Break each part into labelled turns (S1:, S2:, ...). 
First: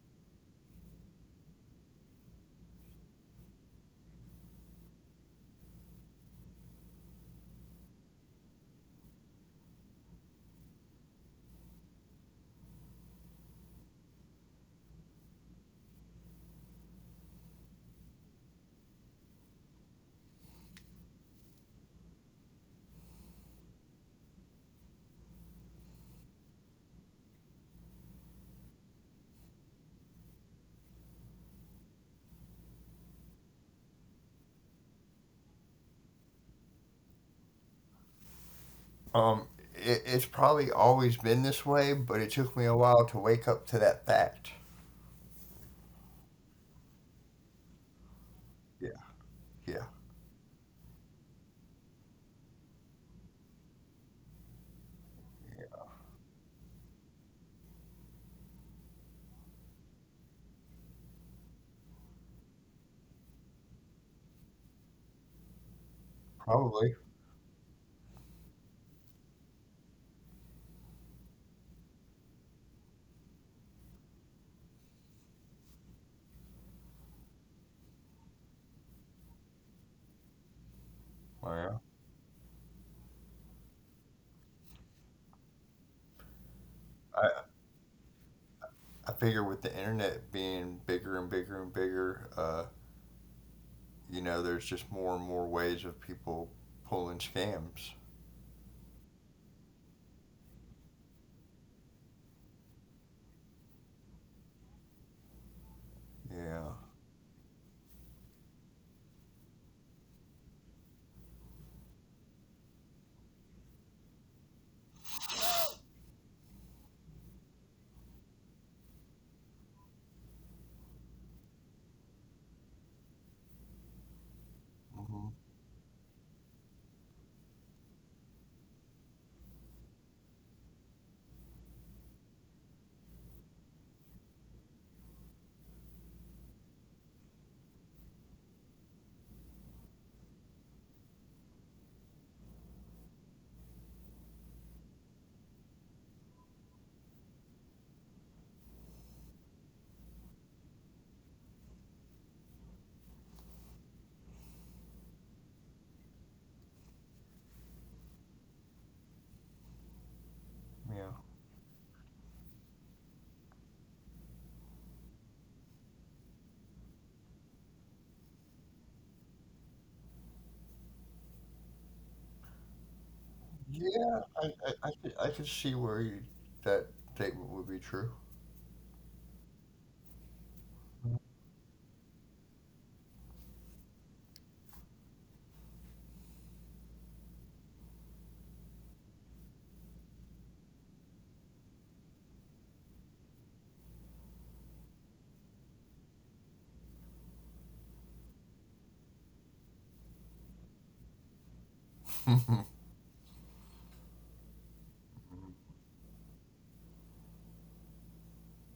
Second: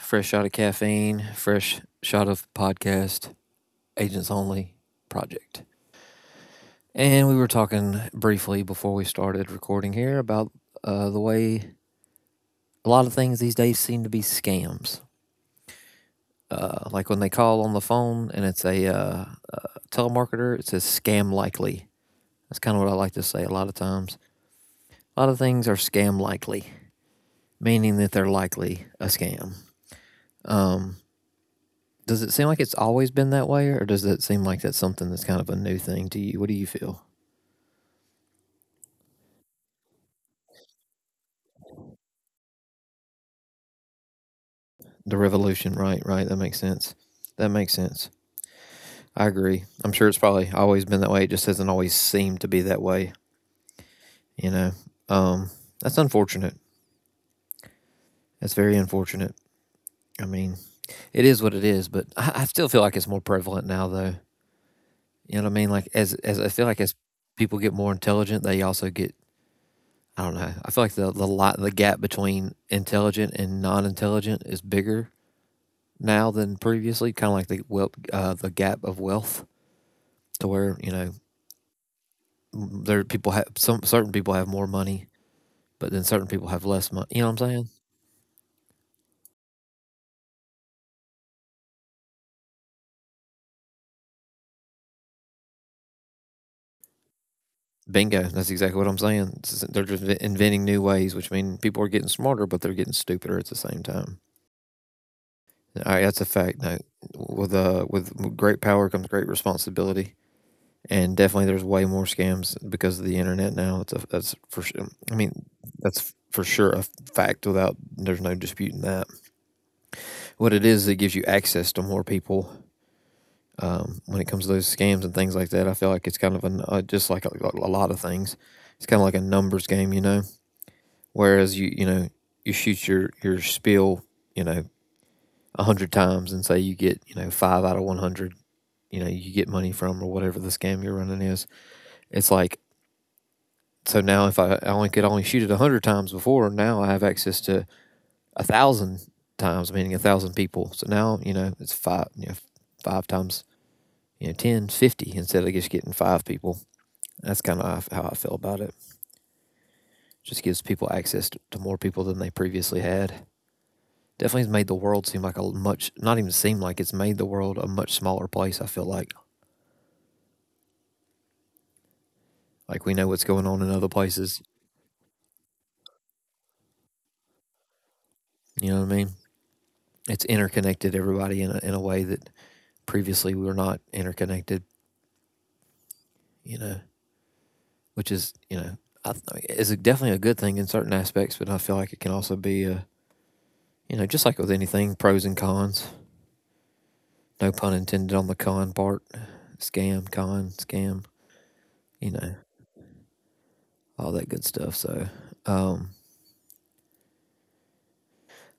S1: Fresh shot of caffeine, fresh shot of podcast, agents only project. And we were talking briefly before we started recording here about the way a lot of things these days seem to be scams. Like when they call on the phone and it's a uh, telemarketer, it says scam likely. That's kind of what I like to say a lot of times. A lot of things are scam likely, meaning that they're likely a scam. Um, Does it seem like it's always been that way, or does it seem like that's something that's kind of a new thing to you? What do you feel?
S2: Um, it's probably always been this way, but it took me a while to wake up to that fact.
S1: The revolution, right? Right. That makes sense. That makes sense.
S2: Yeah,
S1: I
S2: yeah,
S1: agree. I'm sure it's probably always been that way. It just hasn't always seemed to be that way, you know.
S2: yeah,
S1: Um, that's unfortunate. That's very unfortunate. I mean, it is what it is, but I still feel like it's more prevalent now, though. You know what I mean? Like as I
S2: probably.
S1: feel like as people get more intelligent, they also get I don't know. I feel like the gap between intelligent and non intelligent is bigger now than previously. Kind of like the gap of wealth, to where
S2: Well, yeah.
S1: there are people have some certain people have more money, but then certain people have less
S2: I
S1: money. You know what I'm saying?
S2: I figure with the internet being bigger and bigger and bigger, there's just more and more ways of people pulling scams.
S1: Bingo. That's exactly what I'm saying. It's They're just inventing new ways, which mean people are getting smarter, but they're getting stupider at the same time. All right, that's a
S2: Yeah.
S1: fact. No, with great power comes great responsibility. And definitely there's way more scams because of the internet now. That's for sure. I mean, that's for sure a fact. Without there's no disputing that. What it is, it gives you access to more people. When it comes to those
S2: Hmm.
S1: scams and things like that, I feel like it's kind of just like a lot of things. It's kind of like a numbers game. Whereas you shoot your spiel, you know, 100 times, and say you get five out of 100, you get money from, or whatever the scam you're running is. It's like, so now, if I only could only shoot it 100 times before, now I have access to 1,000 times, meaning 1,000 people. So now, it's five, five times, 10, 50, instead of just getting five people. That's kind of how I feel about it. Just gives people
S2: Yeah.
S1: access to more people than they previously had. Definitely has made the world seem like a much, not even seem like, it's made the world a much smaller place. I feel like we know what's going on in other
S2: Yeah, I,
S1: places.
S2: I, I, could, I could see where that statement would be true.
S1: You know what I mean? It's interconnected everybody in a way that previously we were not interconnected, you know, which is you know, I th- is definitely a good thing in certain aspects, but I feel like it can also be a, just like with anything, pros and cons. No pun intended on the con part. Scam, con, scam. You know, all that good stuff. So, um,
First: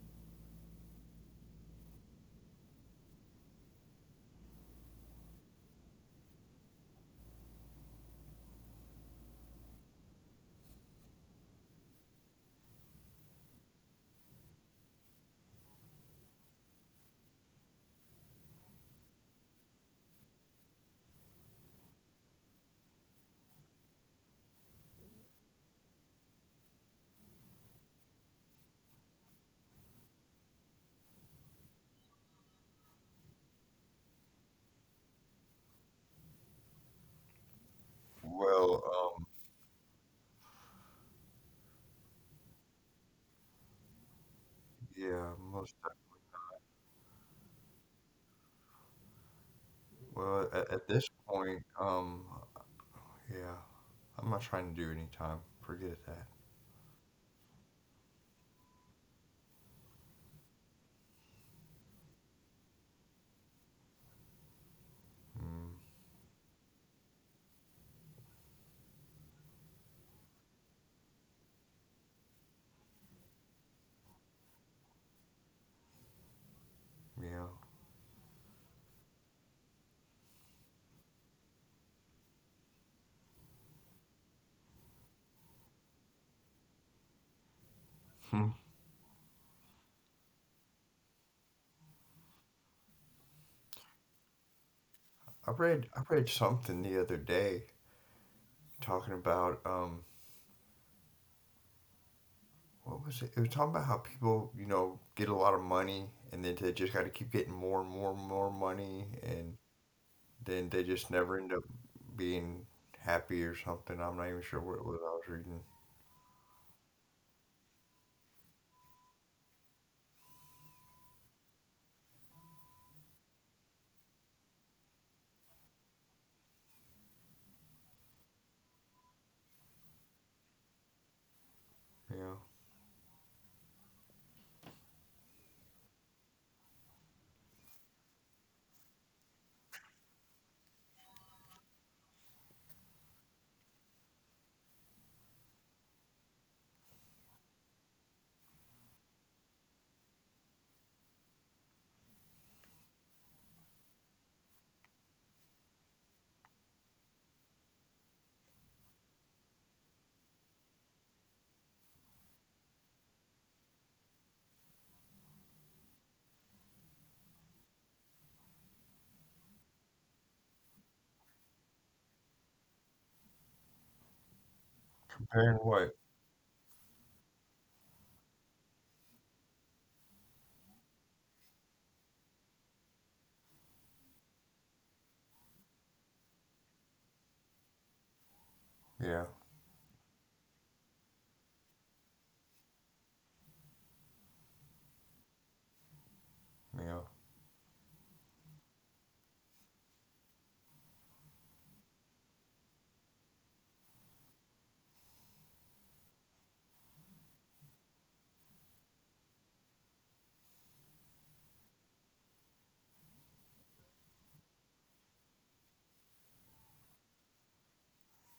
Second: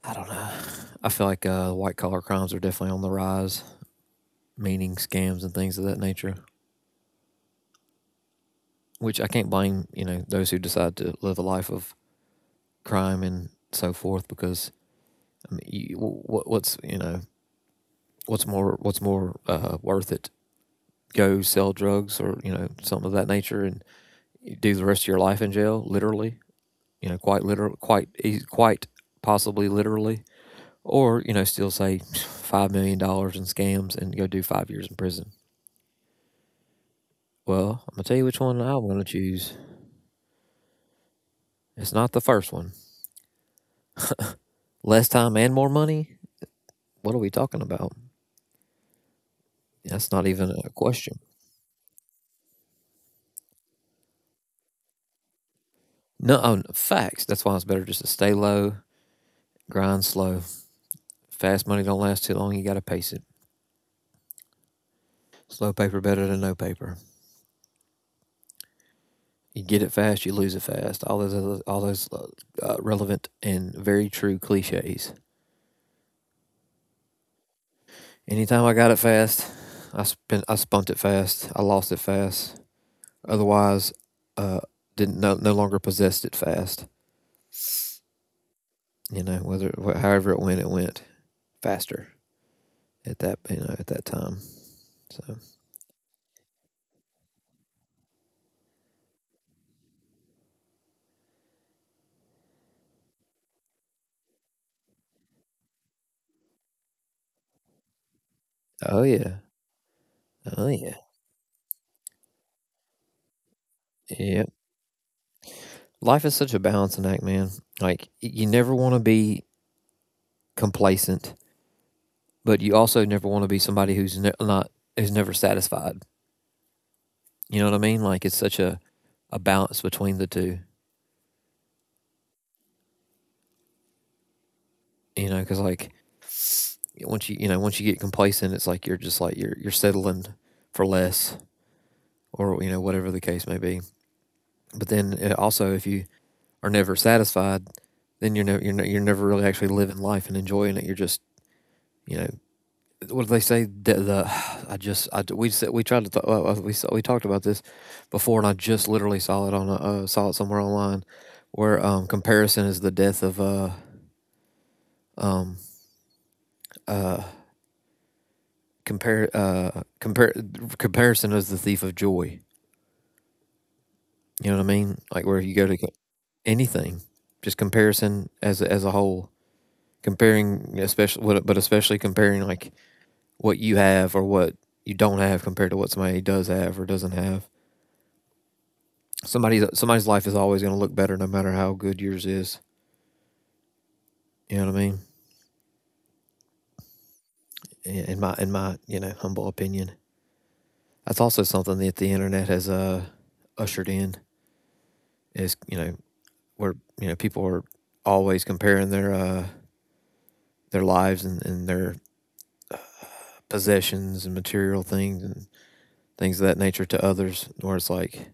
S1: I don't know. I feel like white collar crimes are definitely on the rise, meaning scams and things of that nature. Which I can't blame, you know, those who decide to live a life of crime and so forth, because I mean, what's, what's more worth it? Go sell drugs or something of that nature and do the rest of your life in jail, literally. You know, quite possibly literally, or still say $5 million in scams and go do 5 years in prison. Well, I'm gonna tell you which one I want to
S2: Well,
S1: choose. It's not the first one. Less
S2: yeah,
S1: time and
S2: most
S1: more money. What are we talking about? That's not
S2: Well,
S1: even
S2: at,
S1: a
S2: at this
S1: question.
S2: point, yeah, I'm not trying to do any time. Forget that.
S1: No, oh, facts. That's why it's better just to stay low, grind slow. Fast money don't last too long. You got to pace it.
S2: Mm,
S1: Slow paper better than no paper. You get it fast, you lose it fast. All those relevant and very true cliches.
S2: yeah.
S1: Anytime I got it fast, I spunked it fast. I lost it fast. Otherwise, uh, didn't no, no longer possessed it fast.
S2: Hmm.
S1: You know, whether however it went faster at that you know at that time. So,
S2: I read something the other day talking about what was it? It was talking about how people get a lot of money, and then they just got to keep getting more and more and more money,
S1: oh yeah,
S2: and then
S1: oh
S2: they
S1: yeah,
S2: just never end up being happy or something. I'm not even
S1: yeah.
S2: sure what it was I was reading.
S1: Life is such a balancing act, man. Like, you never want to be complacent, but you also never want to be somebody not who's never satisfied. You know what I mean? Like, it's such a balance between the two.
S2: Yeah.
S1: You know, because like, once you get complacent, it's like you're just, like you're settling for less, or whatever the case may be. But then, also, if you are never satisfied, then you're never really actually living life and enjoying it. You're just you know what do they say? The I we tried we talked about this before, and I just literally saw it somewhere online, where comparison is the death of um uh compare compare comparison is the thief of joy. You know what I mean? Like, where
S2: Comparing
S1: you go
S2: what?
S1: anything, just comparison as a whole, comparing especially what, but especially comparing, like, what you have or what you don't have compared to what somebody does have or doesn't have.
S2: Yeah.
S1: Somebody's life is always going to look better, no matter how good yours is. You know what I mean?
S2: Yeah.
S1: In my humble opinion, that's also something that the internet has ushered in, is where people are always comparing their lives, and their possessions and material things and things of that nature to others. Where it's like,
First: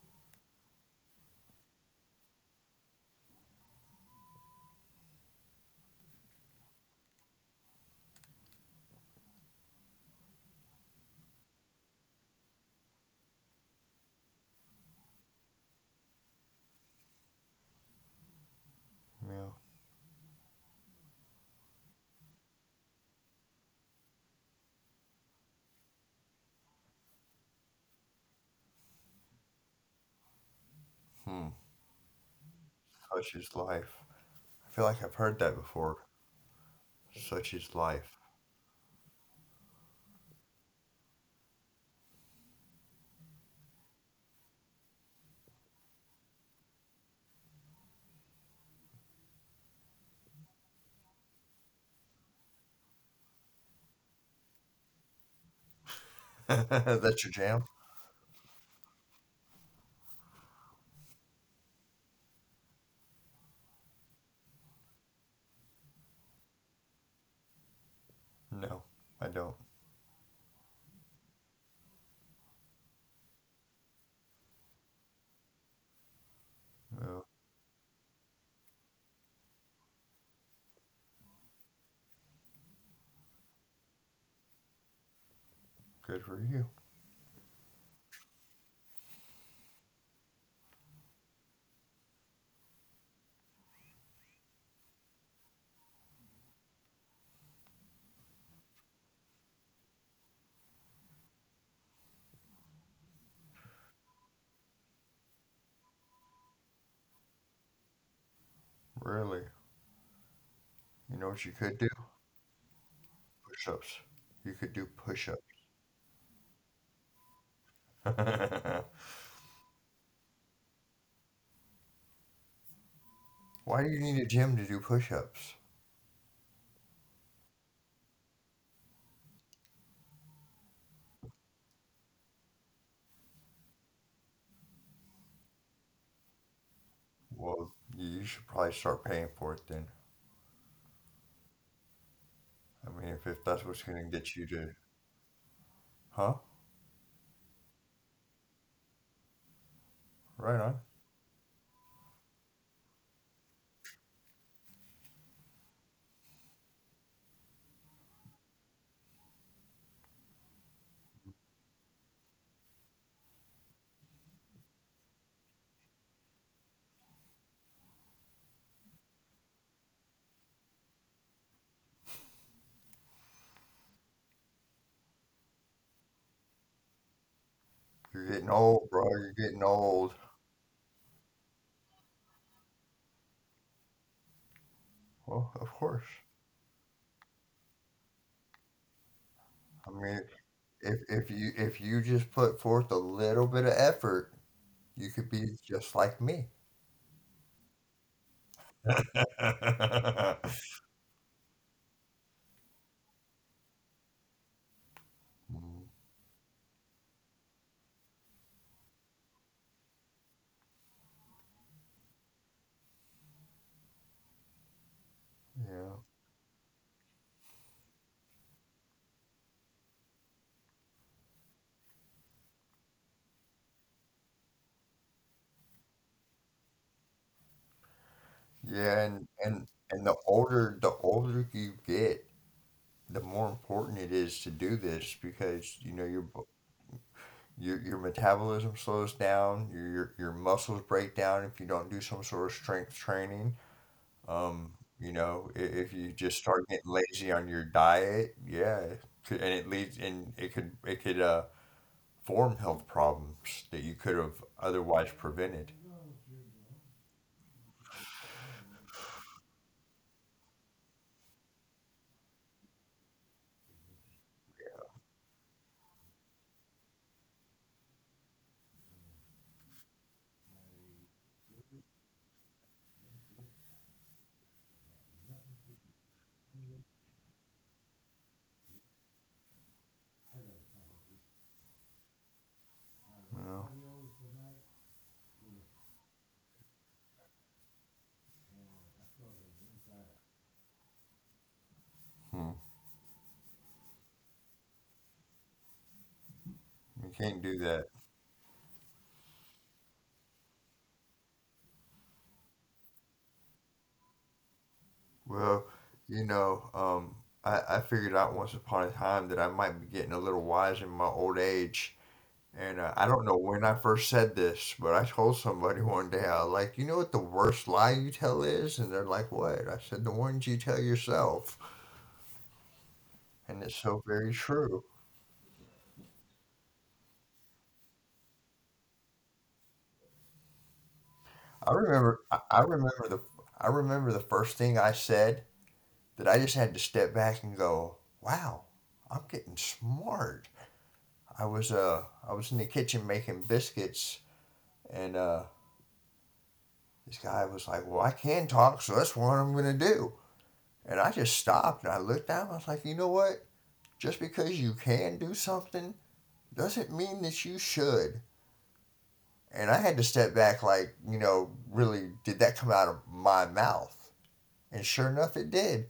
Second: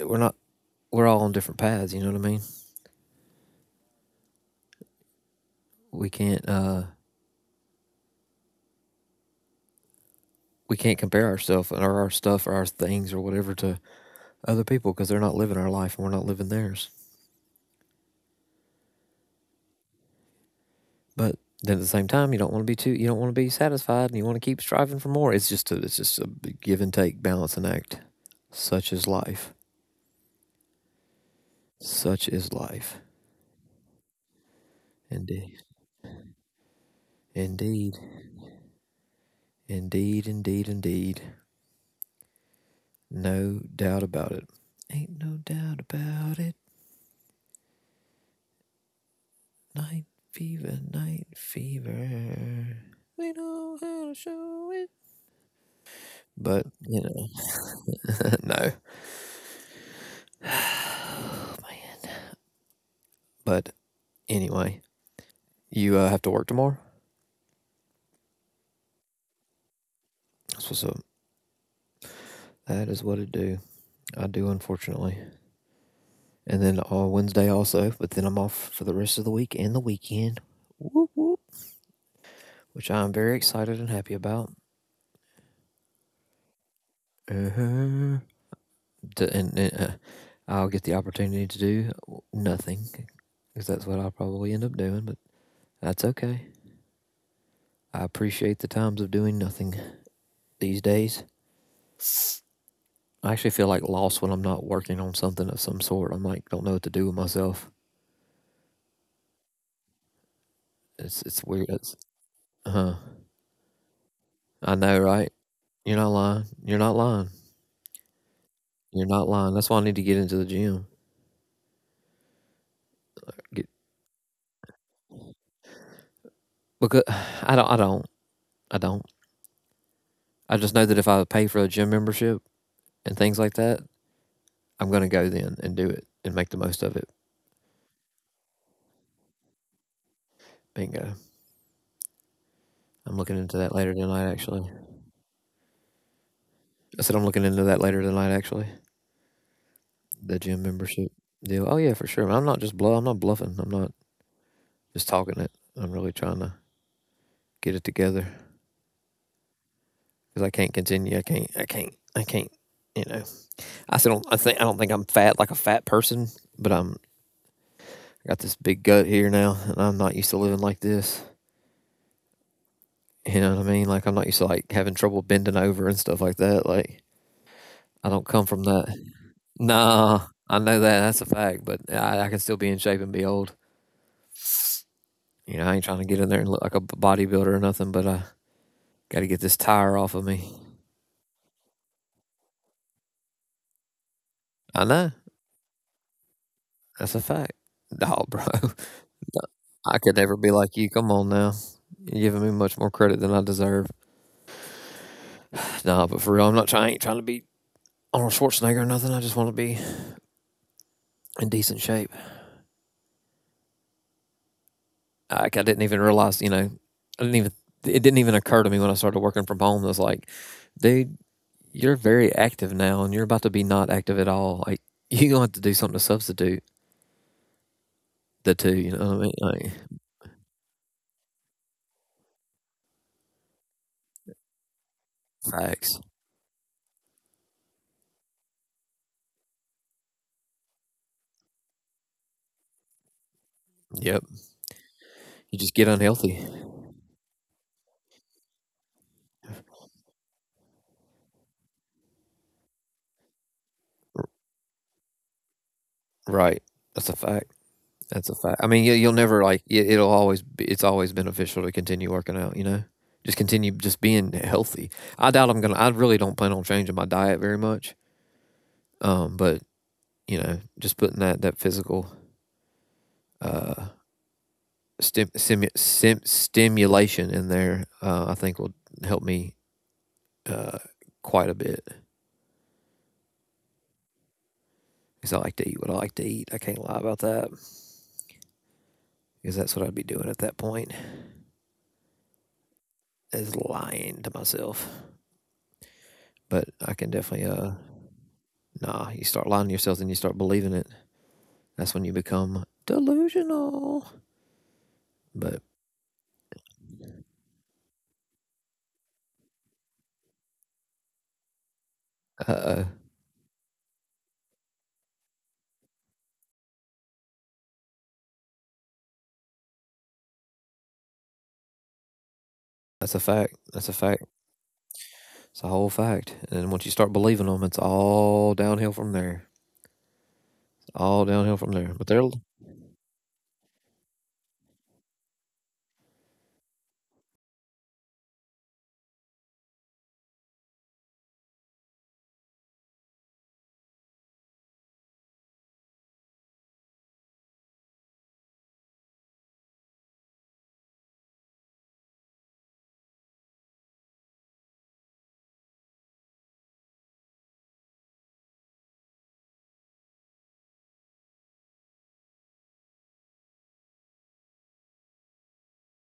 S1: we're not we're all on different paths. You know what I mean? We can't uh, we can't compare ourselves or our stuff or our things or whatever to other people, because they're not living our life and we're not living theirs.
S2: Yeah.
S1: But then at the same time, you don't want to be satisfied, and you want to keep striving for more. It's just a give and take, balance and act. Such is life.
S2: Hmm.
S1: Such is life.
S2: Such is life. I feel like I've heard
S1: Indeed.
S2: that before. Such is
S1: Indeed.
S2: life.
S1: Indeed, indeed, indeed. No doubt about it. Ain't no doubt about it. Night fever, night fever. We know how to show it. But,
S2: That's your jam?
S1: no. But anyway, you have to work tomorrow?
S2: No, I don't.
S1: That's what's up. That is what it do. I do, unfortunately. And then Wednesday also, but then I'm off for the rest of the week and the weekend. Whoop, whoop. Which I am very excited and happy about.
S2: Good for you.
S1: Uh-huh. To, and I'll get the opportunity to do nothing, because that's what I'll probably end up doing, but that's okay. I appreciate the times of doing nothing these days. I actually feel like lost when I'm not working on something of some sort. I'm like, don't know what to do with myself.
S2: Really.
S1: It's
S2: You know
S1: it's
S2: what you
S1: weird.
S2: could do?
S1: Huh.
S2: Push ups. You
S1: I
S2: could do
S1: know, right?
S2: push ups.
S1: You're not lying. You're not lying. You're not lying. That's why I need to get into the gym. Get
S2: Why do you need a gym to do push ups?
S1: because I don't. I don't. I don't. I just know that if I pay for a gym membership and things like that, I'm gonna go then and do it and make the most of it.
S2: Well, you should probably start paying for it then.
S1: Bingo.
S2: I
S1: I'm
S2: mean, if,
S1: looking
S2: if
S1: into
S2: that's
S1: that
S2: what's
S1: later
S2: going to
S1: tonight.
S2: get you
S1: Actually,
S2: to. Huh?
S1: I said I'm looking into that later tonight. Actually, the gym
S2: Right on.
S1: membership deal. Oh yeah, for sure. I'm not just bluff. I'm not bluffing. I'm not just talking it. I'm really trying to get it together, because I can't continue. I can't. I can't. I can't. You know, I still don't. I don't think I'm fat like a fat person, but I got this big gut here now, and I'm not used to living like this. You know what I mean? Like, I'm not used to like having trouble bending over and stuff like that. Like, I don't
S2: You're
S1: come
S2: getting
S1: from
S2: old,
S1: that.
S2: bro. You're getting old.
S1: Nah, I know that that's a fact, but I can still be in shape and be old.
S2: Well,
S1: You know,
S2: of
S1: I ain't trying
S2: course.
S1: to get in there and look like a bodybuilder or nothing, but I got to get this
S2: I
S1: tire off
S2: mean,
S1: of me.
S2: if you just put forth a little bit of effort,
S1: I know
S2: you could be just like me.
S1: that's a fact. Dog, bro, I could never be like you. Come on now, you're giving me much more credit than I deserve.
S2: Mm,
S1: Nah, but for real, I'm not trying. I ain't trying to be Arnold Schwarzenegger or nothing. I just want to be in decent shape. Like I didn't even
S2: yeah.
S1: realize, I didn't even. It didn't even occur to me when I started working from home. It was like, dude, you're very active now, and you're about to be not active at all. Like you gonna have to do something to substitute the two. You know
S2: Yeah,
S1: what I mean?
S2: and
S1: Like
S2: and the older you get, the more important it is to do this because
S1: facts.
S2: your your metabolism slows down, your muscles break down if you don't do some sort of strength training.
S1: Yep.
S2: Um,
S1: You
S2: if,
S1: just
S2: if
S1: get
S2: you just
S1: unhealthy.
S2: start getting lazy on your diet, yeah, and it leads and it could form health problems that you could have otherwise prevented.
S1: Right. That's a fact. That's a fact. I mean, you'll never like it'll always it's always beneficial to continue working out, you know? Just continue just being healthy. I doubt I'm going to I really don't plan on changing my diet very much. But, you know, just putting that physical uh stimulation in there, I think will help me uh quite a bit.
S2: Well,
S1: Cuz I like to eat what I like to eat. I can't lie about that. Cuz that's what I'd be doing at that point
S2: hmm,
S1: is lying to myself. But I can
S2: we
S1: definitely
S2: can't do that.
S1: Nah, you start lying to yourself and you start believing it. That's when you become delusional. But
S2: Well, you know, um, I figured out once upon a time that I might be getting a little wise in my old age.
S1: uh
S2: And
S1: oh,
S2: I don't know when I first said this, but I told somebody one day, I was like, you know what the worst lie you tell is? And they're like, what? I said, the ones you tell yourself.
S1: that's a fact.
S2: And
S1: That's
S2: it's
S1: a
S2: so
S1: fact.
S2: very true.
S1: It's a whole fact. And then once you start believing them, it's all downhill from there. All downhill from
S2: I
S1: there.
S2: remember, I, I remember the, I remember the first thing I said that I just had to step back and go, wow, I'm getting smart. I was uh I was in the kitchen making biscuits, and this guy was like, "Well, I can talk, so that's what I'm gonna do." And I just stopped and I looked at him, I was like, you know what? Just because you can do something doesn't mean that you should. And I had to step back like, really did that come out of my mouth? And sure enough it did.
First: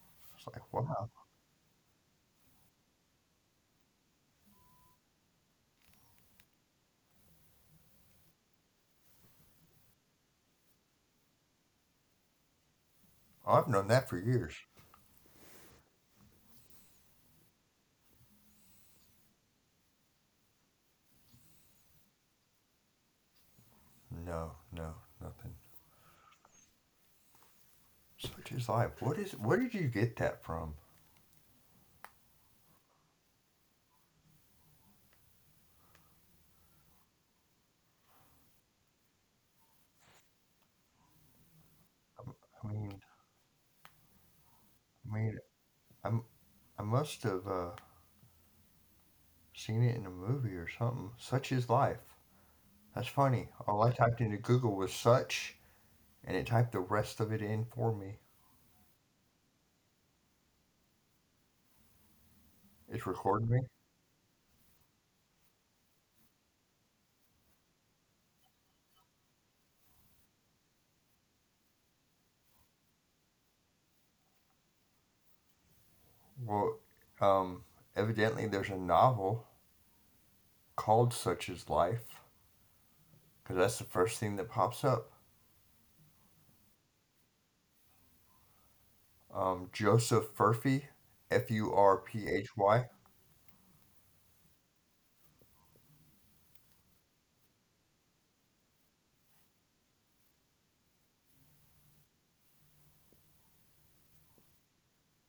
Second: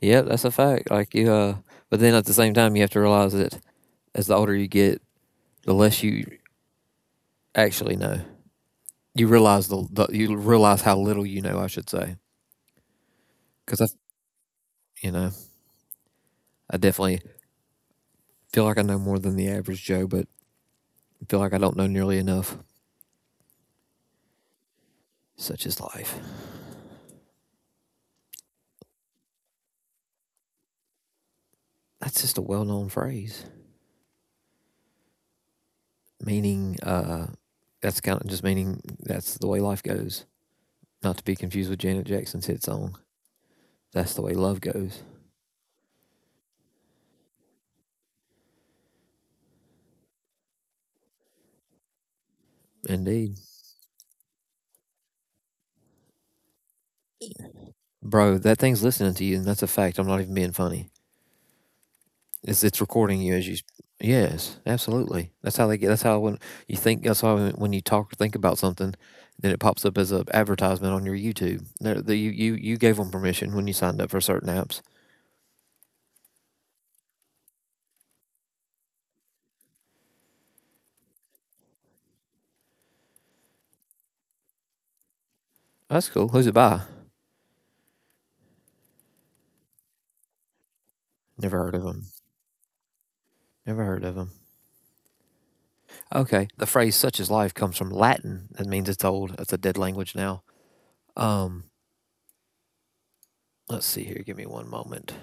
S1: Yeah, that's
S2: It's
S1: a
S2: like,
S1: fact.
S2: wow.
S1: But then at the same time, you have to realize that as the older you get, the less you actually know. You realize the you realize how little you know, I should say,
S2: Oh, I've
S1: because
S2: known that for years.
S1: you know, I definitely feel like I know more than the average Joe, but I feel like I don't know nearly enough.
S2: No, no, nothing.
S1: Such is life.
S2: Such is life. What is? Where did you get that from?
S1: That's just a well known phrase, meaning, uh, that's kind of just meaning that's the way life goes. Not to be confused with Janet Jackson's hit
S2: I
S1: song,
S2: mean,
S1: That's the Way Love Goes.
S2: I mean, I'm I must have seen it in a movie or something. Such is life. That's
S1: Indeed.
S2: funny. All I typed into Google was such, and it typed the rest of it in for me.
S1: Bro, that thing's listening to you, and that's a fact. I'm not even being funny. It's
S2: It's
S1: recording you
S2: recording
S1: as you.
S2: me.
S1: Yes, absolutely. That's how they get. That's how when you talk or think about something, then it pops up as an advertisement on your YouTube. They The, you gave them permission when you signed up for certain apps.
S2: Well, um, evidently there's a novel called "Such is Life," because that's the first thing that pops up.
S1: That's cool. Who's it by?
S2: Joseph Furphy, F
S1: Never
S2: U
S1: heard of
S2: R
S1: them.
S2: P H Y.
S1: Never heard of them. Okay. The phrase such is life comes from Latin. That means it's old. It's a dead language now. Um, let's see here. Give me one moment.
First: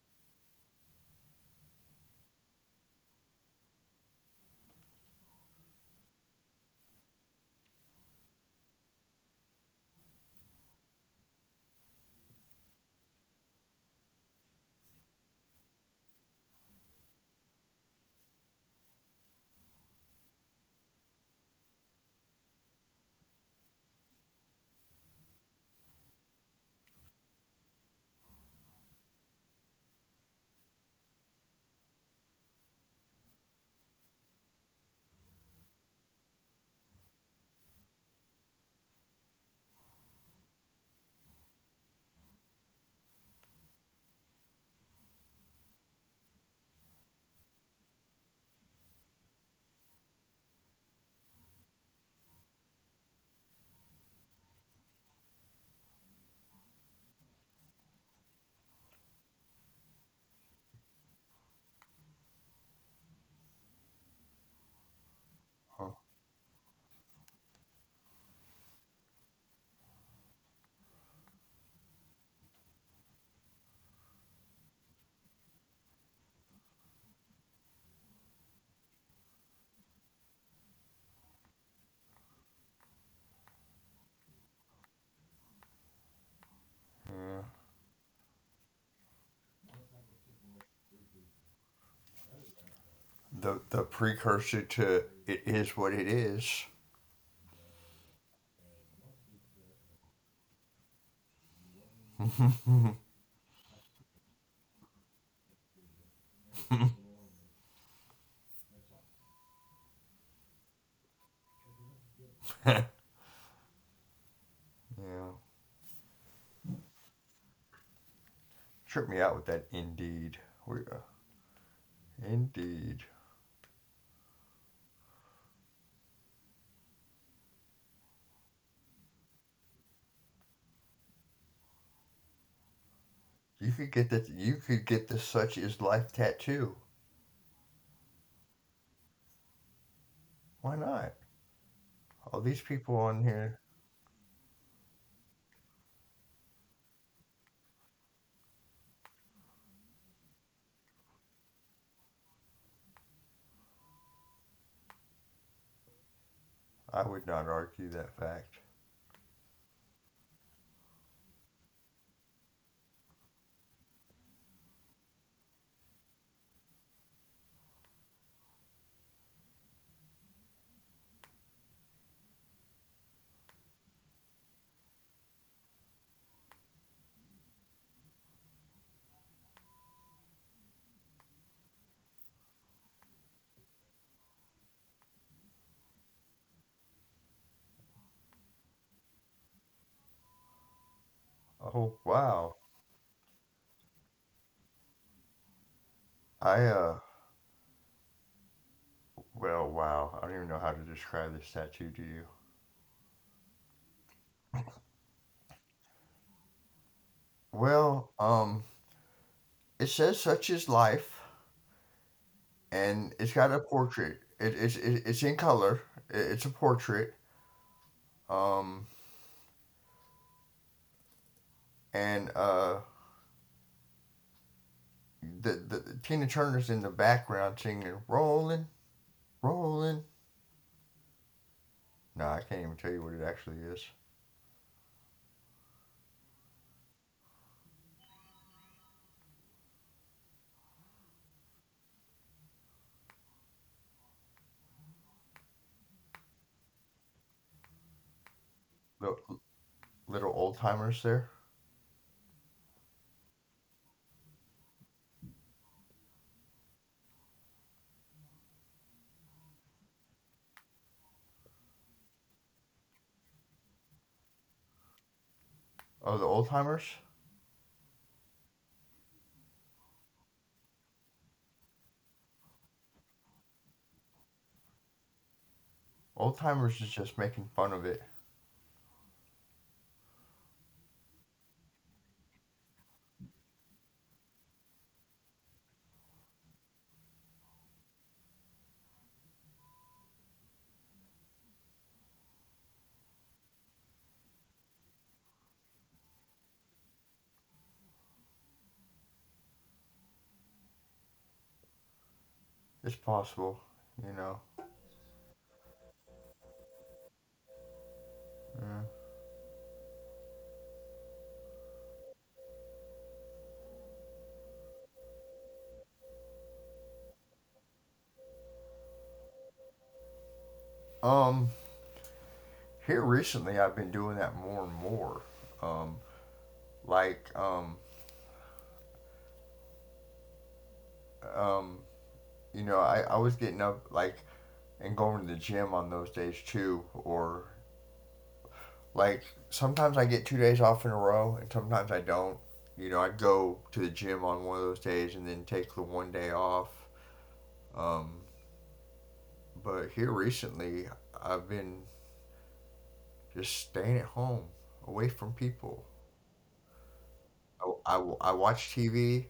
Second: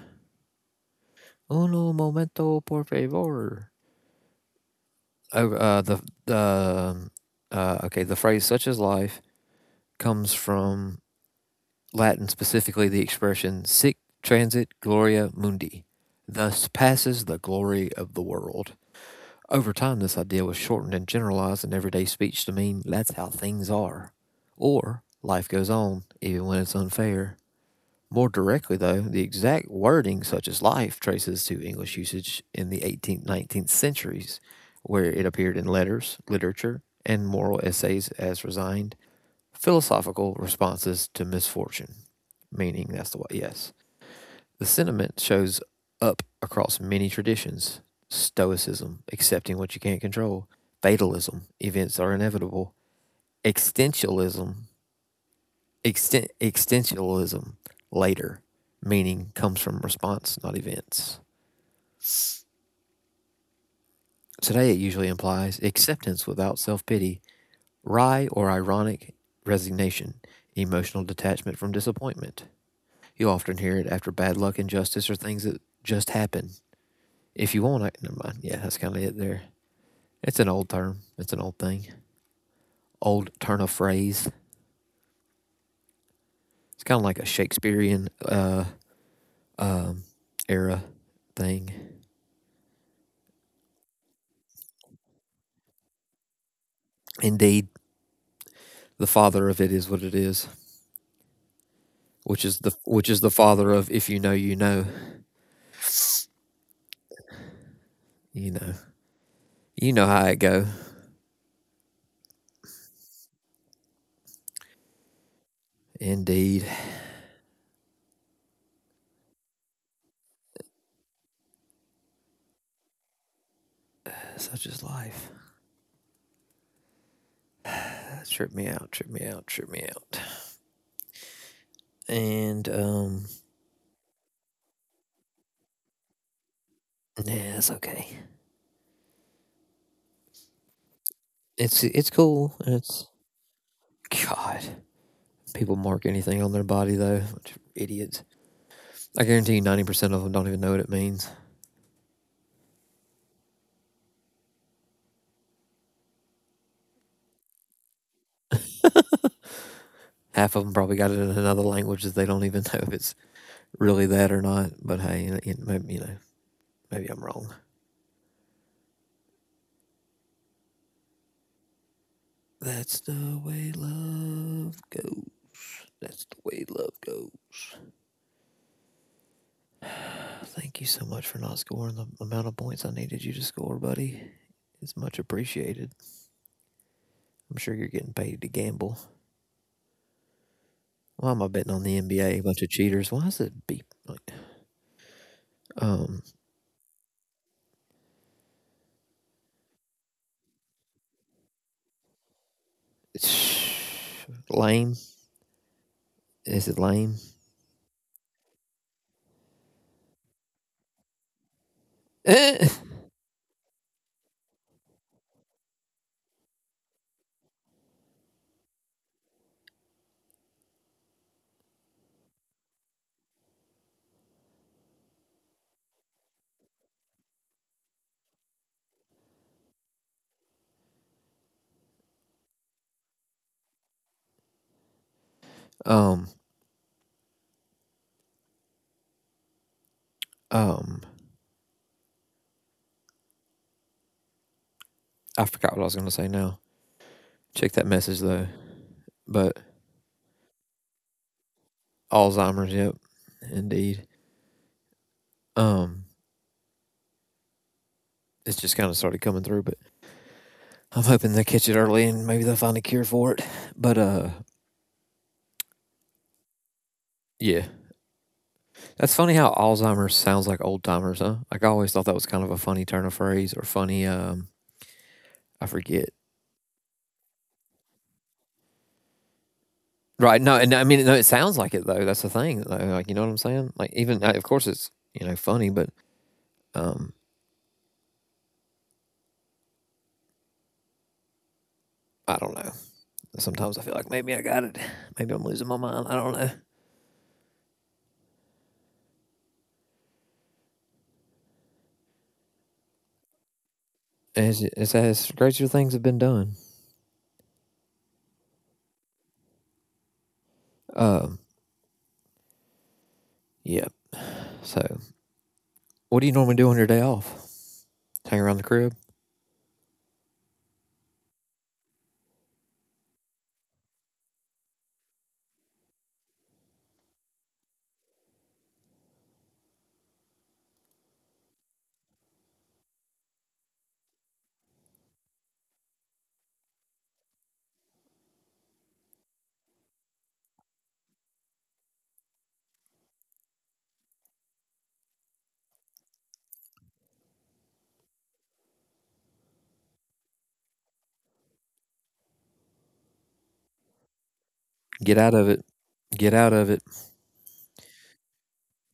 S1: Uno momento, por favor. Oh, the, okay. The phrase such is life comes from Latin, specifically the expression sic transit gloria mundi. Thus passes the glory of the world. Over time, this idea was shortened and generalized in everyday speech to mean that's how things are, or life goes on, even when it's unfair. More directly, though, the exact wording, such as life, traces to English usage in the 18th, 19th centuries, where it appeared in letters, literature, and moral essays as resigned philosophical responses to misfortune. Meaning, that's the way, yes. The sentiment shows up across many traditions: Stoicism, accepting what you can't control; fatalism, events are inevitable; existentialism, existentialism, later, meaning comes from response, not events. Today, it usually implies
S2: Huh.
S1: acceptance without self pity, wry or ironic resignation, emotional detachment from disappointment. You often hear it after bad luck, injustice, or things that just happen. If you want, I, never mind. Yeah, that's kind of it there. It's an old term. It's an old thing. Old turn of phrase. It's kind of like a Shakespearean um, era thing.
S2: The precursor to "It Is What It Is."
S1: Indeed, the father of it is what it is, which is the father of if you know, you know, you know, you know how it go.
S2: Yeah,
S1: Indeed,
S2: tripped me out with that. Indeed, we indeed.
S1: such is life. That tripped me out. Tripped me out. Tripped me out. And
S2: You could get that. You could get the "Such Is Life" tattoo.
S1: yeah, it's okay.
S2: Why not? All
S1: It's
S2: these
S1: cool.
S2: people on
S1: It's
S2: here.
S1: God. People mark anything on their body though. Idiots. I guarantee you 90% of them don't even know what it means.
S2: I would not argue that fact.
S1: Half of them probably got it in another language that they don't even know if it's really that or not. But hey, you know, maybe I'm wrong. That's the way love goes. That's the way love goes. Thank you so much for not scoring the amount of points I needed you to score, buddy. It's much appreciated. I'm sure you're getting paid to gamble. Why
S2: Oh,
S1: am I betting on
S2: wow.
S1: the NBA? A bunch of cheaters. Why is it beep?
S2: I
S1: Um,
S2: uh. Well, wow. I don't even know how to describe this tattoo to you.
S1: it's lame. Is it lame?
S2: Well um. It says "Such Is Life," and
S1: Eh.
S2: it's got a portrait. It's in color. It's a portrait. Um and. The Tina Turner's in the background singing "Rolling, Rolling." No, I can't even tell you what it actually is.
S1: Um, um, I forgot what I was going to say now. Check that message though.
S2: Look,
S1: But
S2: little old timers there.
S1: Alzheimer's, yep, indeed. Um, it's just kind of started coming through, but I'm hoping they catch it early and maybe they'll find a cure for it. But
S2: Oh, the old timers?
S1: Yeah, that's funny how Alzheimer's sounds like old timers, huh? Like I always thought that was kind of a funny turn of phrase or funny. I
S2: Old
S1: forget.
S2: timers is just making fun of it.
S1: Right? No, and I mean, no, it sounds like it though. That's the thing. Though. Like you know what I'm saying? Like even of course it's you know funny, but um, I don't know. Sometimes I feel like maybe I got it. Maybe I'm losing my mind. I don't know.
S2: It's possible, you know.
S1: It's as crazier things have been done.
S2: Yeah.
S1: Um, yeah. So, what do you normally do on your day off? Hang around the crib?
S2: Um, here recently I've been doing that more and more. Um, like, um, I was getting up like and going to the gym on those days too, or like sometimes I get 2 days off in a row and sometimes I don't. You know, I go to the gym on one of those days and then take the one day off. Um, but here recently I've been just staying at home, away from
S1: Get out
S2: people.
S1: of it. Get out of it.
S2: I watch TV.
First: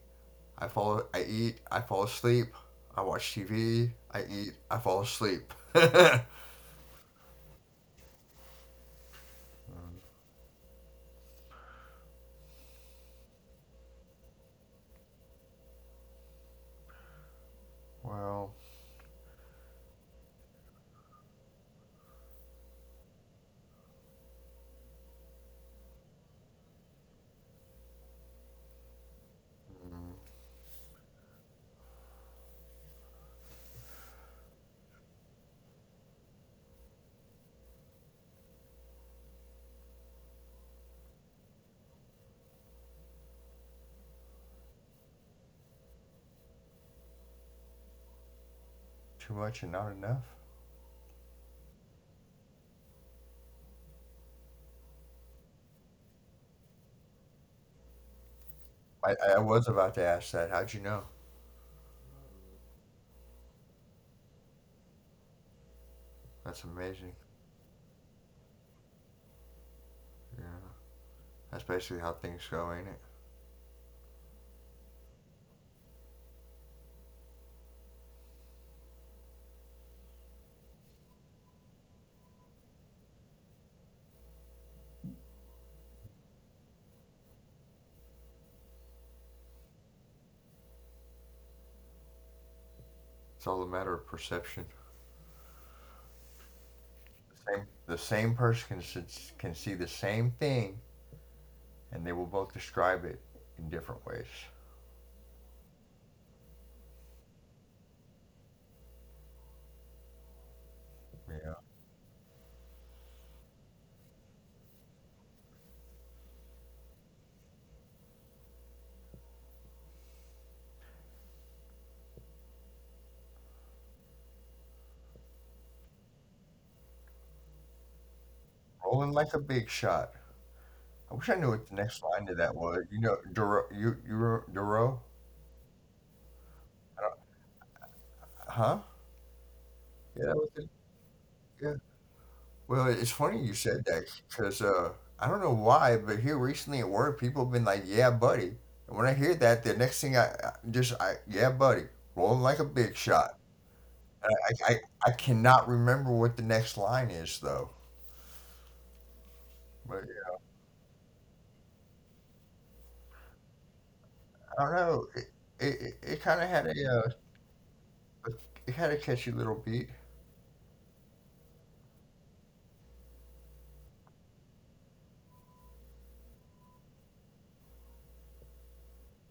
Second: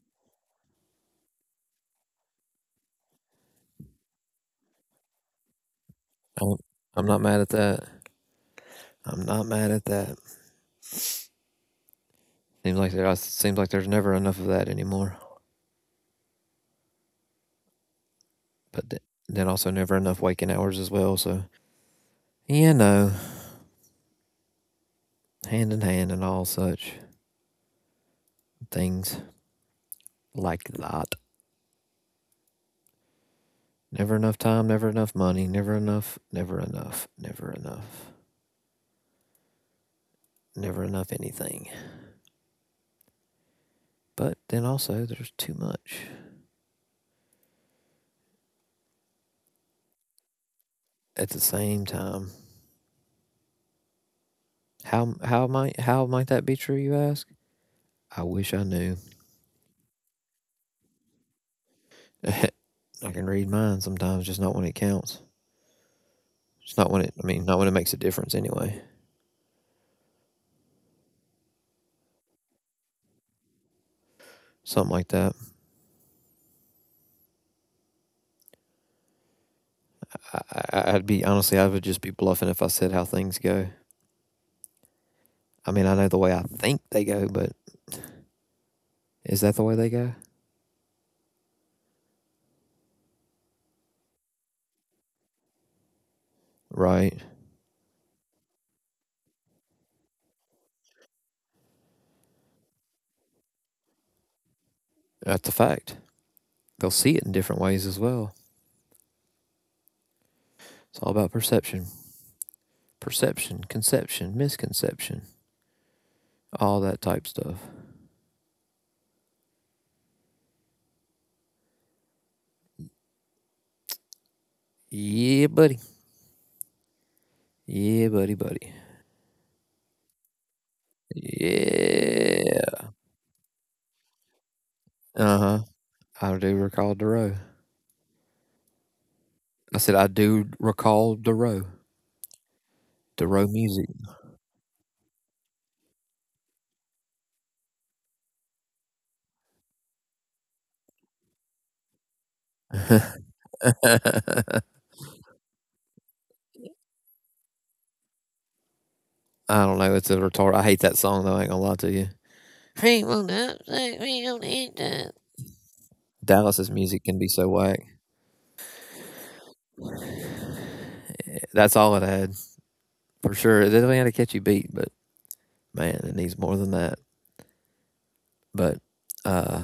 S2: I fall. I eat. I fall asleep. I watch TV. I eat. I fall asleep. Well,
S1: I'm, I'm not mad at that. I'm not mad at that. Seems like there's never enough of that anymore. But th- then also never enough waking hours as well. So you know, hand in hand and all such things
S2: mm,
S1: like that. Never enough time, never enough money, never enough anything. But then also there's too much
S2: too much and not enough.
S1: at the same time. How might that be true, you ask? I wish I knew.
S2: I was about to ask that. How'd you know?
S1: I can read mine sometimes, just not when it counts. Just
S2: That's
S1: not when it I
S2: amazing.
S1: mean, Not when it makes a difference anyway.
S2: Yeah, that's basically how things go, ain't it?
S1: Something like that. I, I'd be honestly I would just be bluffing if I said how things go. I mean I know the way I think they go, but is that the way they go?
S2: It's all a matter of perception.
S1: Right.
S2: The same person can, can see the same thing, and they will both describe it in different ways.
S1: That's a fact. They'll see it in different ways as well. It's all about
S2: Yeah,
S1: perception, perception, conception, misconception, all that type stuff. Yeah, buddy. Yeah, buddy.
S2: rolling like a big shot. I wish I knew what the next line to
S1: Yeah.
S2: that was. You know, Duro, you wrote Duro.
S1: Uh huh. I do recall
S2: I
S1: Duro.
S2: don't. Huh?
S1: I said I do
S2: Yeah, that was it.
S1: recall Duro.
S2: Yeah. Well,
S1: Duro
S2: it's funny
S1: music.
S2: you said that because I don't know why, but here recently at work, people have been like, "Yeah, buddy." And when I hear that, the next thing "Yeah, buddy," rolling like a big shot.
S1: I
S2: And I, I, I cannot remember what the next line is though.
S1: don't know. It's a
S2: But
S1: retard. I hate that song though. I ain't gonna lie to you. People don't say we don't need
S2: I don't
S1: that.
S2: know. It, it
S1: Dallas's
S2: kind of had
S1: music
S2: a,
S1: can be
S2: uh,
S1: so whack.
S2: it had a catchy little beat.
S1: That's all it had for sure. It definitely had a catchy beat, but man, it needs more than that. But uh,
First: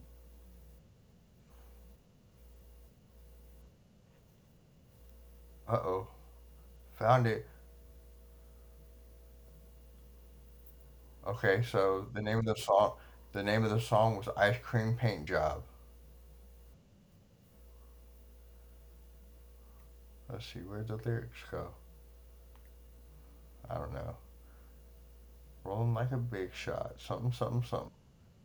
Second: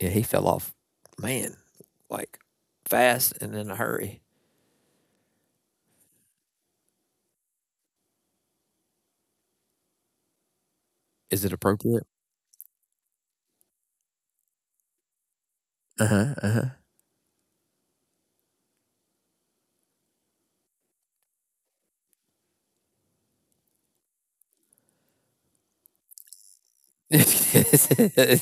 S1: yeah, he fell off, man, like fast and in a hurry.
S2: Uh oh, found it.
S1: Is it
S2: Okay,
S1: appropriate?
S2: so the name of the song was "Ice Cream Paint Job."
S1: Uh huh. Uh
S2: Let's see, where'd the lyrics go? I don't know. Rolling like a big shot, something, something,
S1: huh.
S2: something.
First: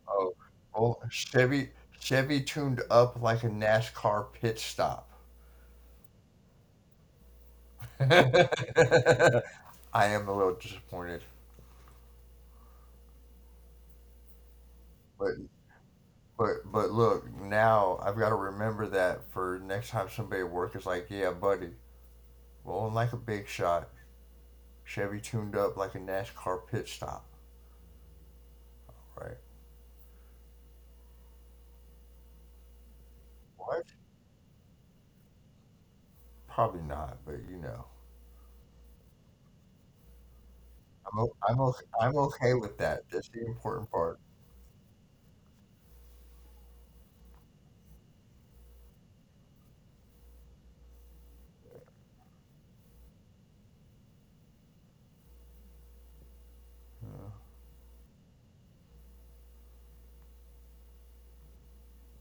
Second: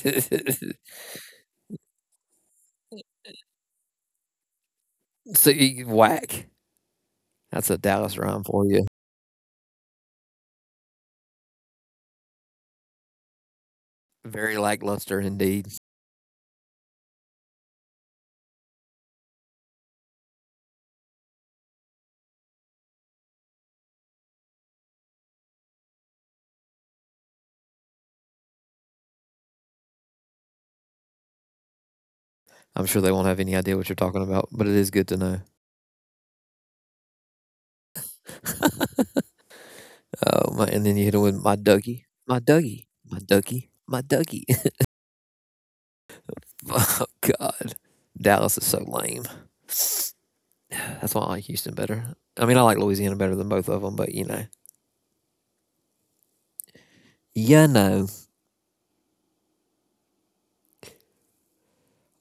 S2: Oh, roll, Chevy, Chevy tuned up like a NASCAR pit stop.
S1: So you whack. That's a Dallas rhyme for you.
S2: I am a little disappointed,
S1: Very lackluster
S2: but
S1: indeed.
S2: but look, now I've got to remember that for next time somebody at work is like, "Yeah, buddy, rolling like a big shot, Chevy tuned up like a NASCAR pit stop." Right?
S1: I'm sure they won't have any idea what you're
S2: What?
S1: talking about, but it is good to know.
S2: Probably not, but you know,
S1: Oh, my, and then you hit it with my Dougie,
S2: I'm
S1: my
S2: okay with
S1: Dougie,
S2: that.
S1: my
S2: That's the
S1: Dougie,
S2: important
S1: my
S2: part.
S1: Dougie. Oh God, Dallas is so lame. That's why I like Houston better. I mean, I like Louisiana better than both of them, but you know, yeah, no.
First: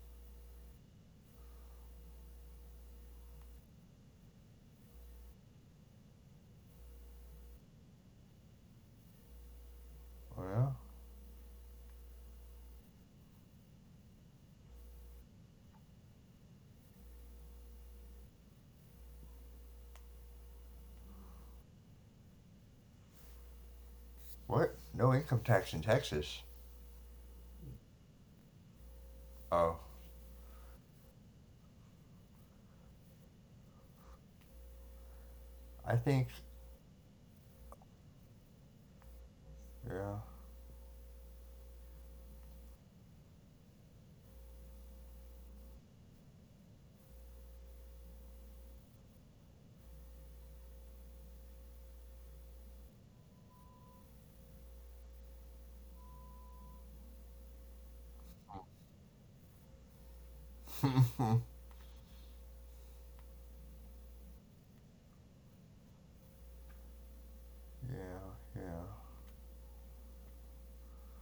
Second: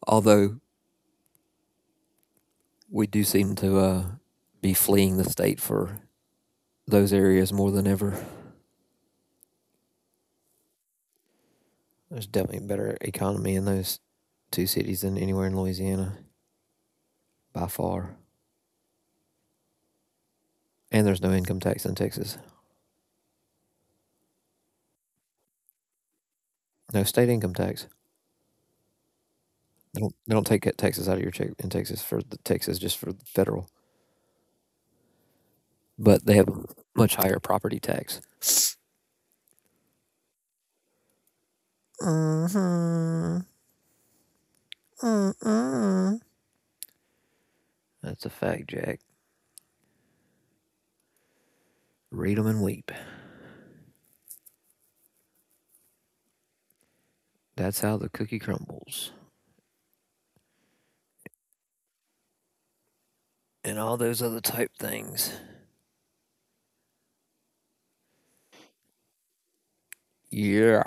S1: Although we do seem to be fleeing the state for those areas more than ever.
S2: Oh, yeah.
S1: There's definitely a better economy in those two cities than anywhere in Louisiana by far. And there's no income tax in Texas.
S2: What? No income tax in Texas?
S1: No state income tax.
S2: Oh,
S1: They don't take taxes out of your check in Texas for the Texas just for federal.
S2: I think.
S1: But they have a much higher property tax.
S2: Yeah.
S1: Mm-hmm. Mm-mm. That's a fact, Jack. Read them and weep. That's how the cookie crumbles.
S2: yeah.
S1: And all those other type things.
S2: Yeah.
S1: Yeah.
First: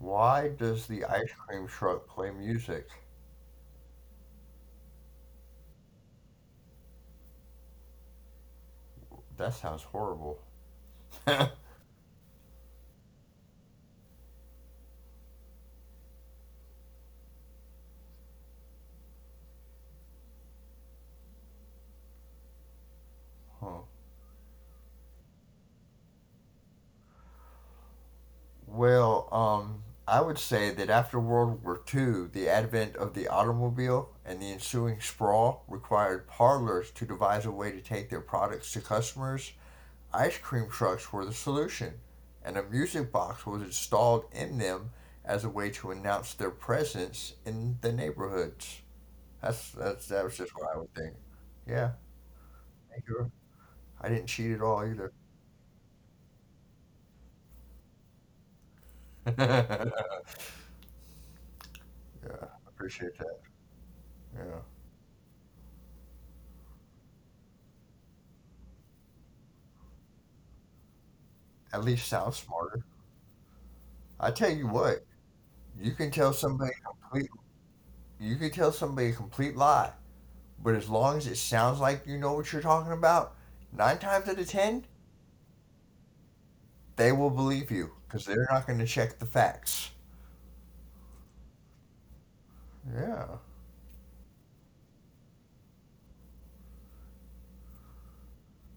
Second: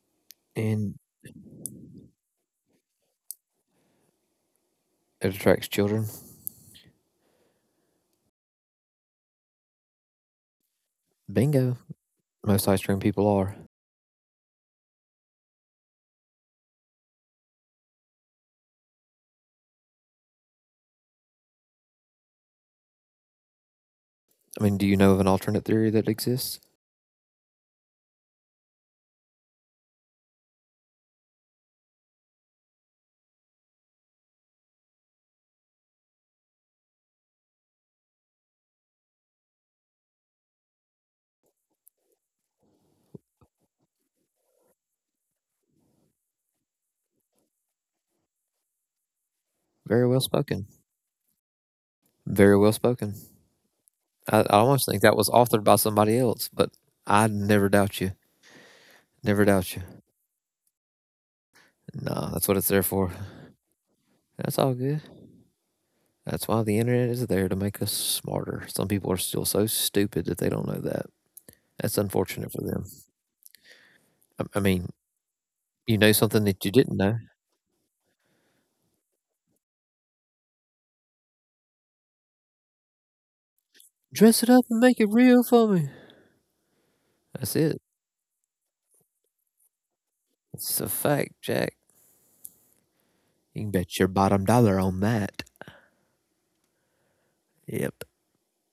S2: Why does
S1: And
S2: the ice cream truck play music?
S1: it attracts children.
S2: That sounds horrible. Huh.
S1: Bingo. Most ice cream people are. I mean, do you know of an alternate theory that exists?
S2: Well, I would say that after World War II, the advent of the automobile and the ensuing sprawl required parlors to devise a way to take their products to customers. Ice cream trucks were the solution, and a music box was installed in them as a way to announce their presence in the neighborhoods.
S1: Very well spoken.
S2: That was just what I would think. Yeah,
S1: Very well spoken.
S2: thank you. I didn't cheat
S1: I
S2: at
S1: almost
S2: all
S1: think
S2: either.
S1: that was authored by somebody else, but I never doubt you. Never doubt you. Nah,
S2: Yeah,
S1: that's what it's
S2: I
S1: there for.
S2: appreciate that.
S1: That's
S2: Yeah.
S1: all good. That's why the internet is there to make us smarter. Some people are still so stupid that they don't know that.
S2: At
S1: That's
S2: least sound
S1: unfortunate for them.
S2: smarter. I
S1: I,
S2: tell
S1: I
S2: you
S1: mean,
S2: what, you
S1: you
S2: can
S1: know
S2: tell
S1: something that you
S2: somebody a
S1: didn't know.
S2: complete you can tell somebody a complete lie, but as long as it sounds like you know what you're talking about, nine times out
S1: Dress
S2: of
S1: it up and
S2: ten,
S1: make it real for me.
S2: they will
S1: That's
S2: believe
S1: it.
S2: you because they're not going to check the facts.
S1: It's a fact, Jack.
S2: Yeah,
S1: You can bet your bottom dollar on that. Yep.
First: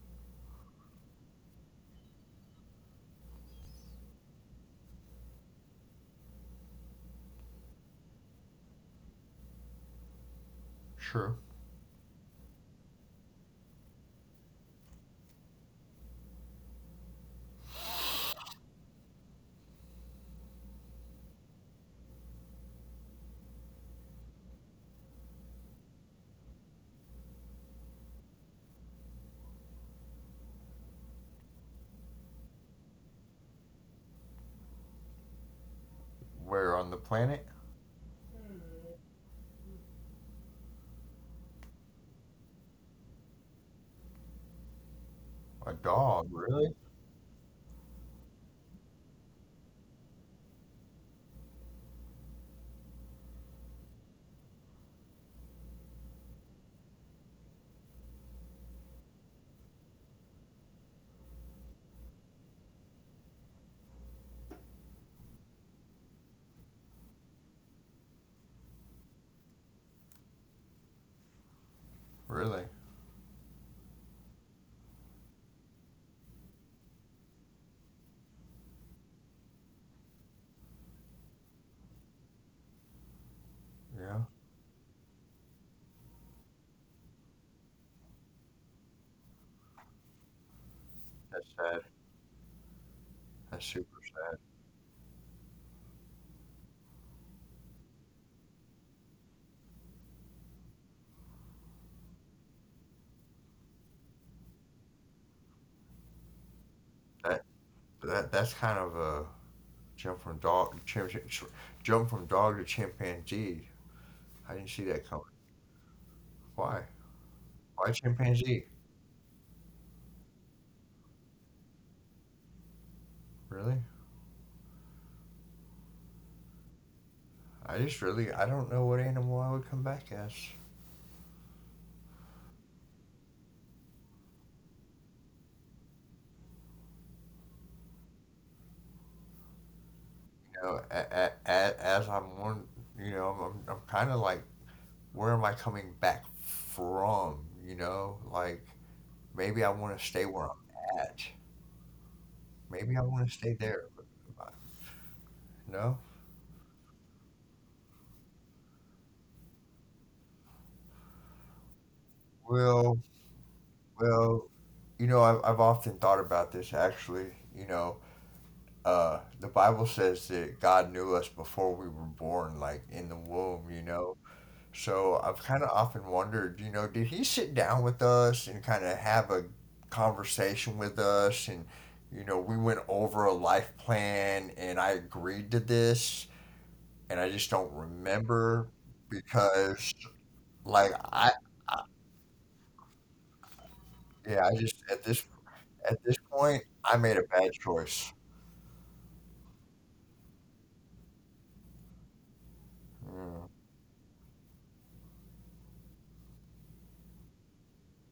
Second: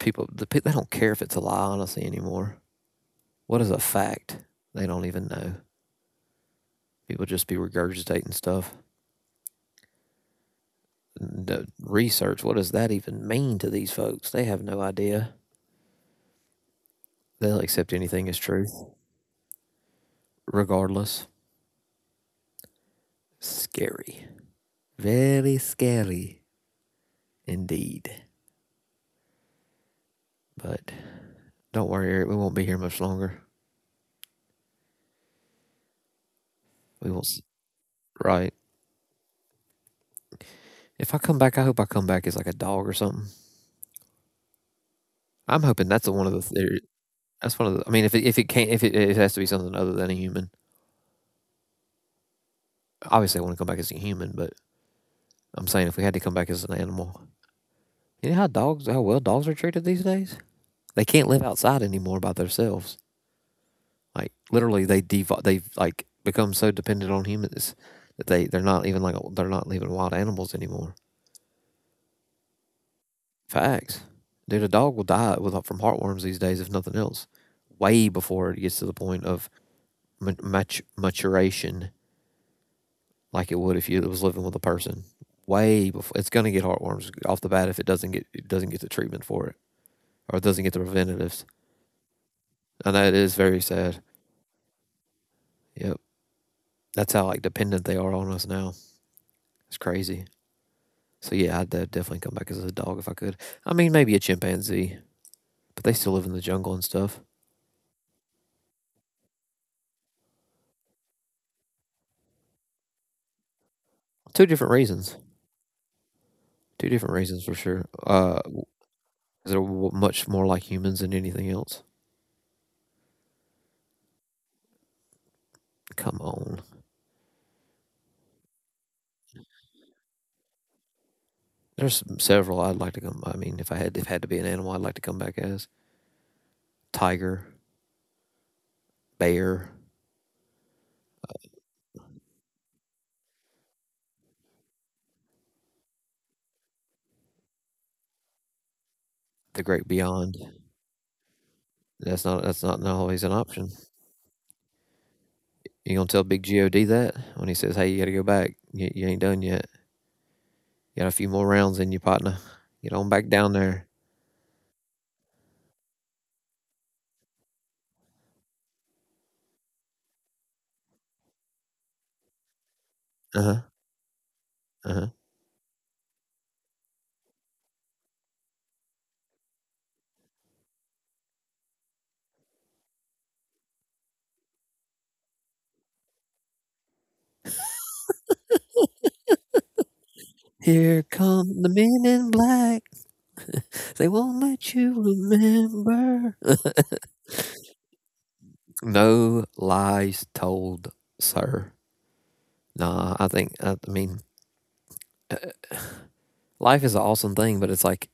S1: They don't care if it's a lie, honestly, anymore. What is a fact? They don't even know. People just be regurgitating stuff.
S2: sure.
S1: The research, what does that even mean to these folks? They have no idea. They'll accept anything as truth, regardless. Scary. Very scary indeed. But don't worry, Eric. We won't be here much longer.
S2: Where on the
S1: We will.
S2: planet?
S1: s- Right. If I come back, I hope I come back as like a dog or something.
S2: A
S1: I'm hoping that's
S2: dog,
S1: one of the
S2: really?
S1: theory. That's one of the. I mean, if it has to be something other than a human. Obviously, I want to come back as a human, but I'm saying if we had to come back as an animal, you know how dogs, how well dogs are treated these days. They can't live outside anymore by themselves. Like literally, they've like become so dependent on humans that they're not even like they're not even wild animals anymore.
S2: Really?
S1: Facts, dude. A dog will die with, from heartworms these days, if nothing else. Way before it gets to the point of maturation like it would
S2: Yeah,
S1: if you it was living with a person. Way before it's going to get heartworms off the bat if it doesn't get the treatment for it or it doesn't get the
S2: that's
S1: preventatives.
S2: sad.
S1: And that is
S2: That's
S1: very
S2: super
S1: sad.
S2: sad.
S1: Yep, that's how like dependent they are on us now. It's crazy. So yeah, I'd definitely come back as a dog if I could. I mean, maybe a chimpanzee, but they still live in the jungle and stuff.
S2: That that's kind of a jump from dog chim, chim- jump from dog to chimpanzee.
S1: Two
S2: I didn't
S1: different
S2: see that coming.
S1: reasons.
S2: Why?
S1: Two different reasons for
S2: Why
S1: sure.
S2: chimpanzee?
S1: 'Cause they're much more like humans than anything else.
S2: Really?
S1: Come on.
S2: I just really I don't know what animal I would come back as.
S1: There's several I'd like to come. I mean, if I had if had to be an animal, I'd like to come back as. Tiger, bear,
S2: You know, a, as I'm one, I'm kind of like where am I coming back from? You know, like maybe
S1: the
S2: I
S1: great
S2: want to stay
S1: beyond.
S2: where I'm at.
S1: That's not
S2: Maybe I want
S1: always
S2: to
S1: an
S2: stay
S1: option.
S2: there.
S1: You
S2: No?
S1: gonna tell Big God that when he says, "Hey, you gotta go back. You ain't done yet. You got a few more rounds in you, partner. Get
S2: Well,
S1: on back down there."
S2: well, I've often thought about this actually. You know, the Bible says that God knew us before we were born, like in the
S1: Uh huh.
S2: womb.
S1: Uh huh.
S2: So I've kind of often wondered, did he sit down with us and kind of have a conversation with us? And, we went over a life plan and I agreed to this. And I just don't remember because,
S1: Here
S2: like,
S1: come the
S2: I
S1: men in black. They won't
S2: yeah, I
S1: let
S2: just,
S1: you
S2: at this
S1: remember.
S2: point, I made a bad choice.
S1: No lies told, sir. Nah, I think
S2: Mm,
S1: I mean life is an awesome thing, but it's like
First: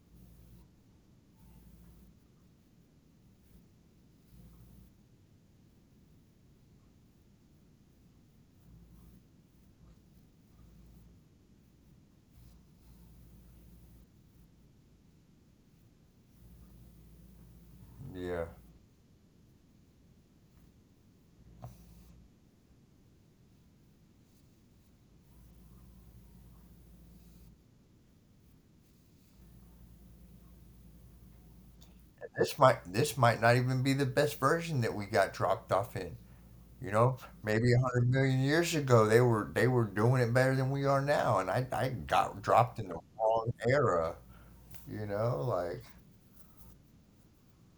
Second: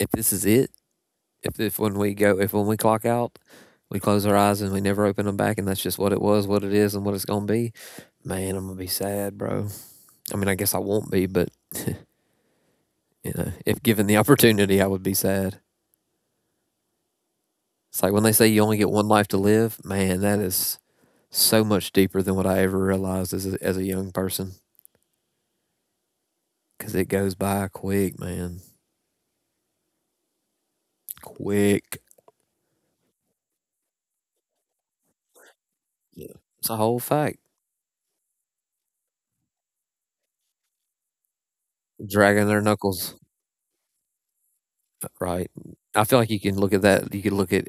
S1: if this is it, if when we clock out, we close our eyes and we never open them back, and that's just what it was, what it is, and what it's gonna be. Man, I'm gonna be sad, bro. I mean, I guess I won't be, but you know, if given the opportunity, I would be sad. It's like when they
S2: yeah.
S1: say you only get one life to live. Man, that is so much deeper than what I ever realized as as a young person, because it goes by quick, man, quick.
S2: And this might not even be the best version that we got dropped off in.
S1: Yeah. It's a
S2: You
S1: whole
S2: know,
S1: fact.
S2: maybe 100 million years ago, they were doing it better than we are now, and I got
S1: Dragging their
S2: dropped in the
S1: knuckles,
S2: wrong era. You know,
S1: right?
S2: like
S1: I feel like you can look at that. You could look at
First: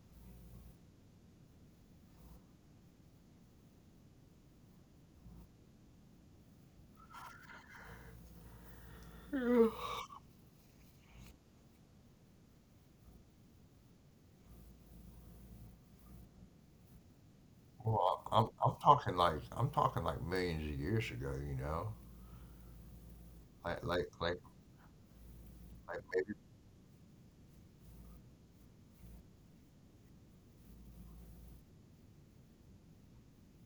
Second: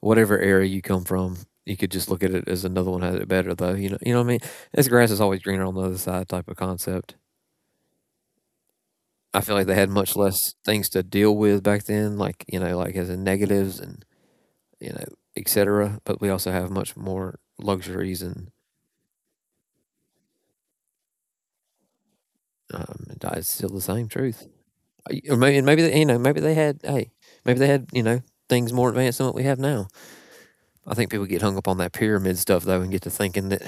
S1: whatever area you come from, you could just look at it as another one has it better though. You know what I mean? This grass is always greener on the other side type of concept. I feel like they had much less things to deal with back then, like you know, like as in negatives and you know, etc. But we also have much more
S2: well,
S1: luxuries,
S2: I'm
S1: and
S2: I'm talking like I'm talking like millions of years ago. You know,
S1: it's still
S2: like
S1: the
S2: like
S1: same
S2: like,
S1: truth. Or maybe, and maybe
S2: like
S1: they, you know,
S2: maybe
S1: maybe they had you know things more advanced than what we have now. I think people get hung up on that pyramid stuff though, and get to thinking that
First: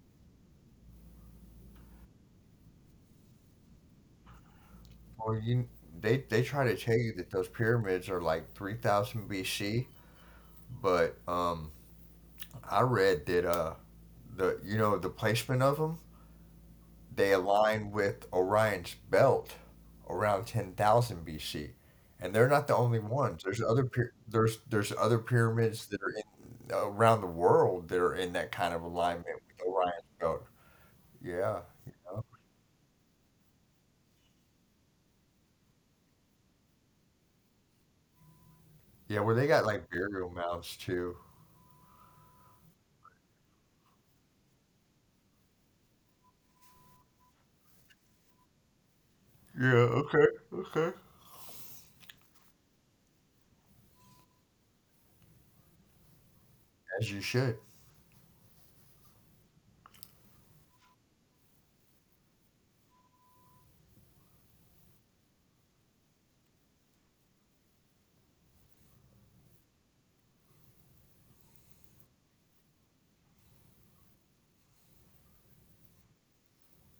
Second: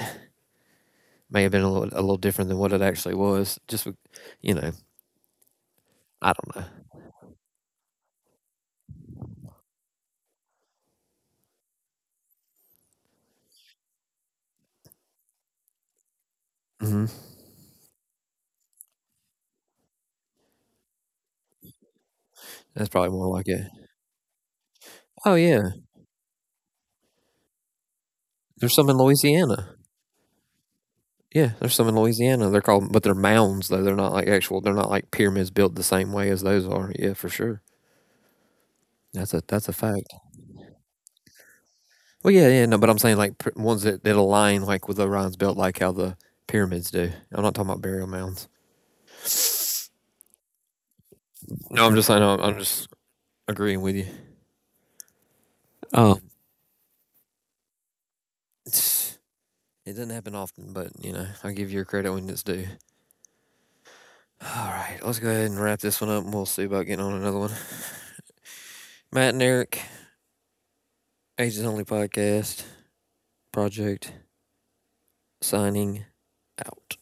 S1: may have been a little different than what it actually was. You know,
S2: before you they
S1: I
S2: they
S1: don't know.
S2: try to tell you that those pyramids are like 3,000 BC, but I read that the you know the placement of them.
S1: Hmm.
S2: They align with Orion's belt around 10,000 BC, and they're not the
S1: That's
S2: only
S1: probably more like
S2: ones.
S1: it.
S2: There's other
S1: Oh yeah,
S2: pyramids that are in around the world that are in that
S1: there's
S2: kind
S1: some
S2: of
S1: in
S2: alignment
S1: Louisiana.
S2: with Orion's belt.
S1: Yeah,
S2: Yeah,
S1: there's some in
S2: you know?
S1: Louisiana. But they're mounds though. They're not like actual. They're not like pyramids built the same way as those are. Yeah, for sure.
S2: Yeah, where they
S1: That's a
S2: got
S1: fact.
S2: like burial mounds too.
S1: Well, yeah, yeah, no, but I'm saying ones that align like with Orion's belt, like how the pyramids do. I'm not talking about burial mounds.
S2: Yeah. Okay. Okay.
S1: No, I'm just saying I'm just agreeing with you. Um,
S2: As you should.
S1: it doesn't happen often, but you know, I give you your credit when it's due. All right, let's go ahead and wrap this one up and we'll see about getting on another one. Matt and Eric, Ages Only Podcast, Project, signing out.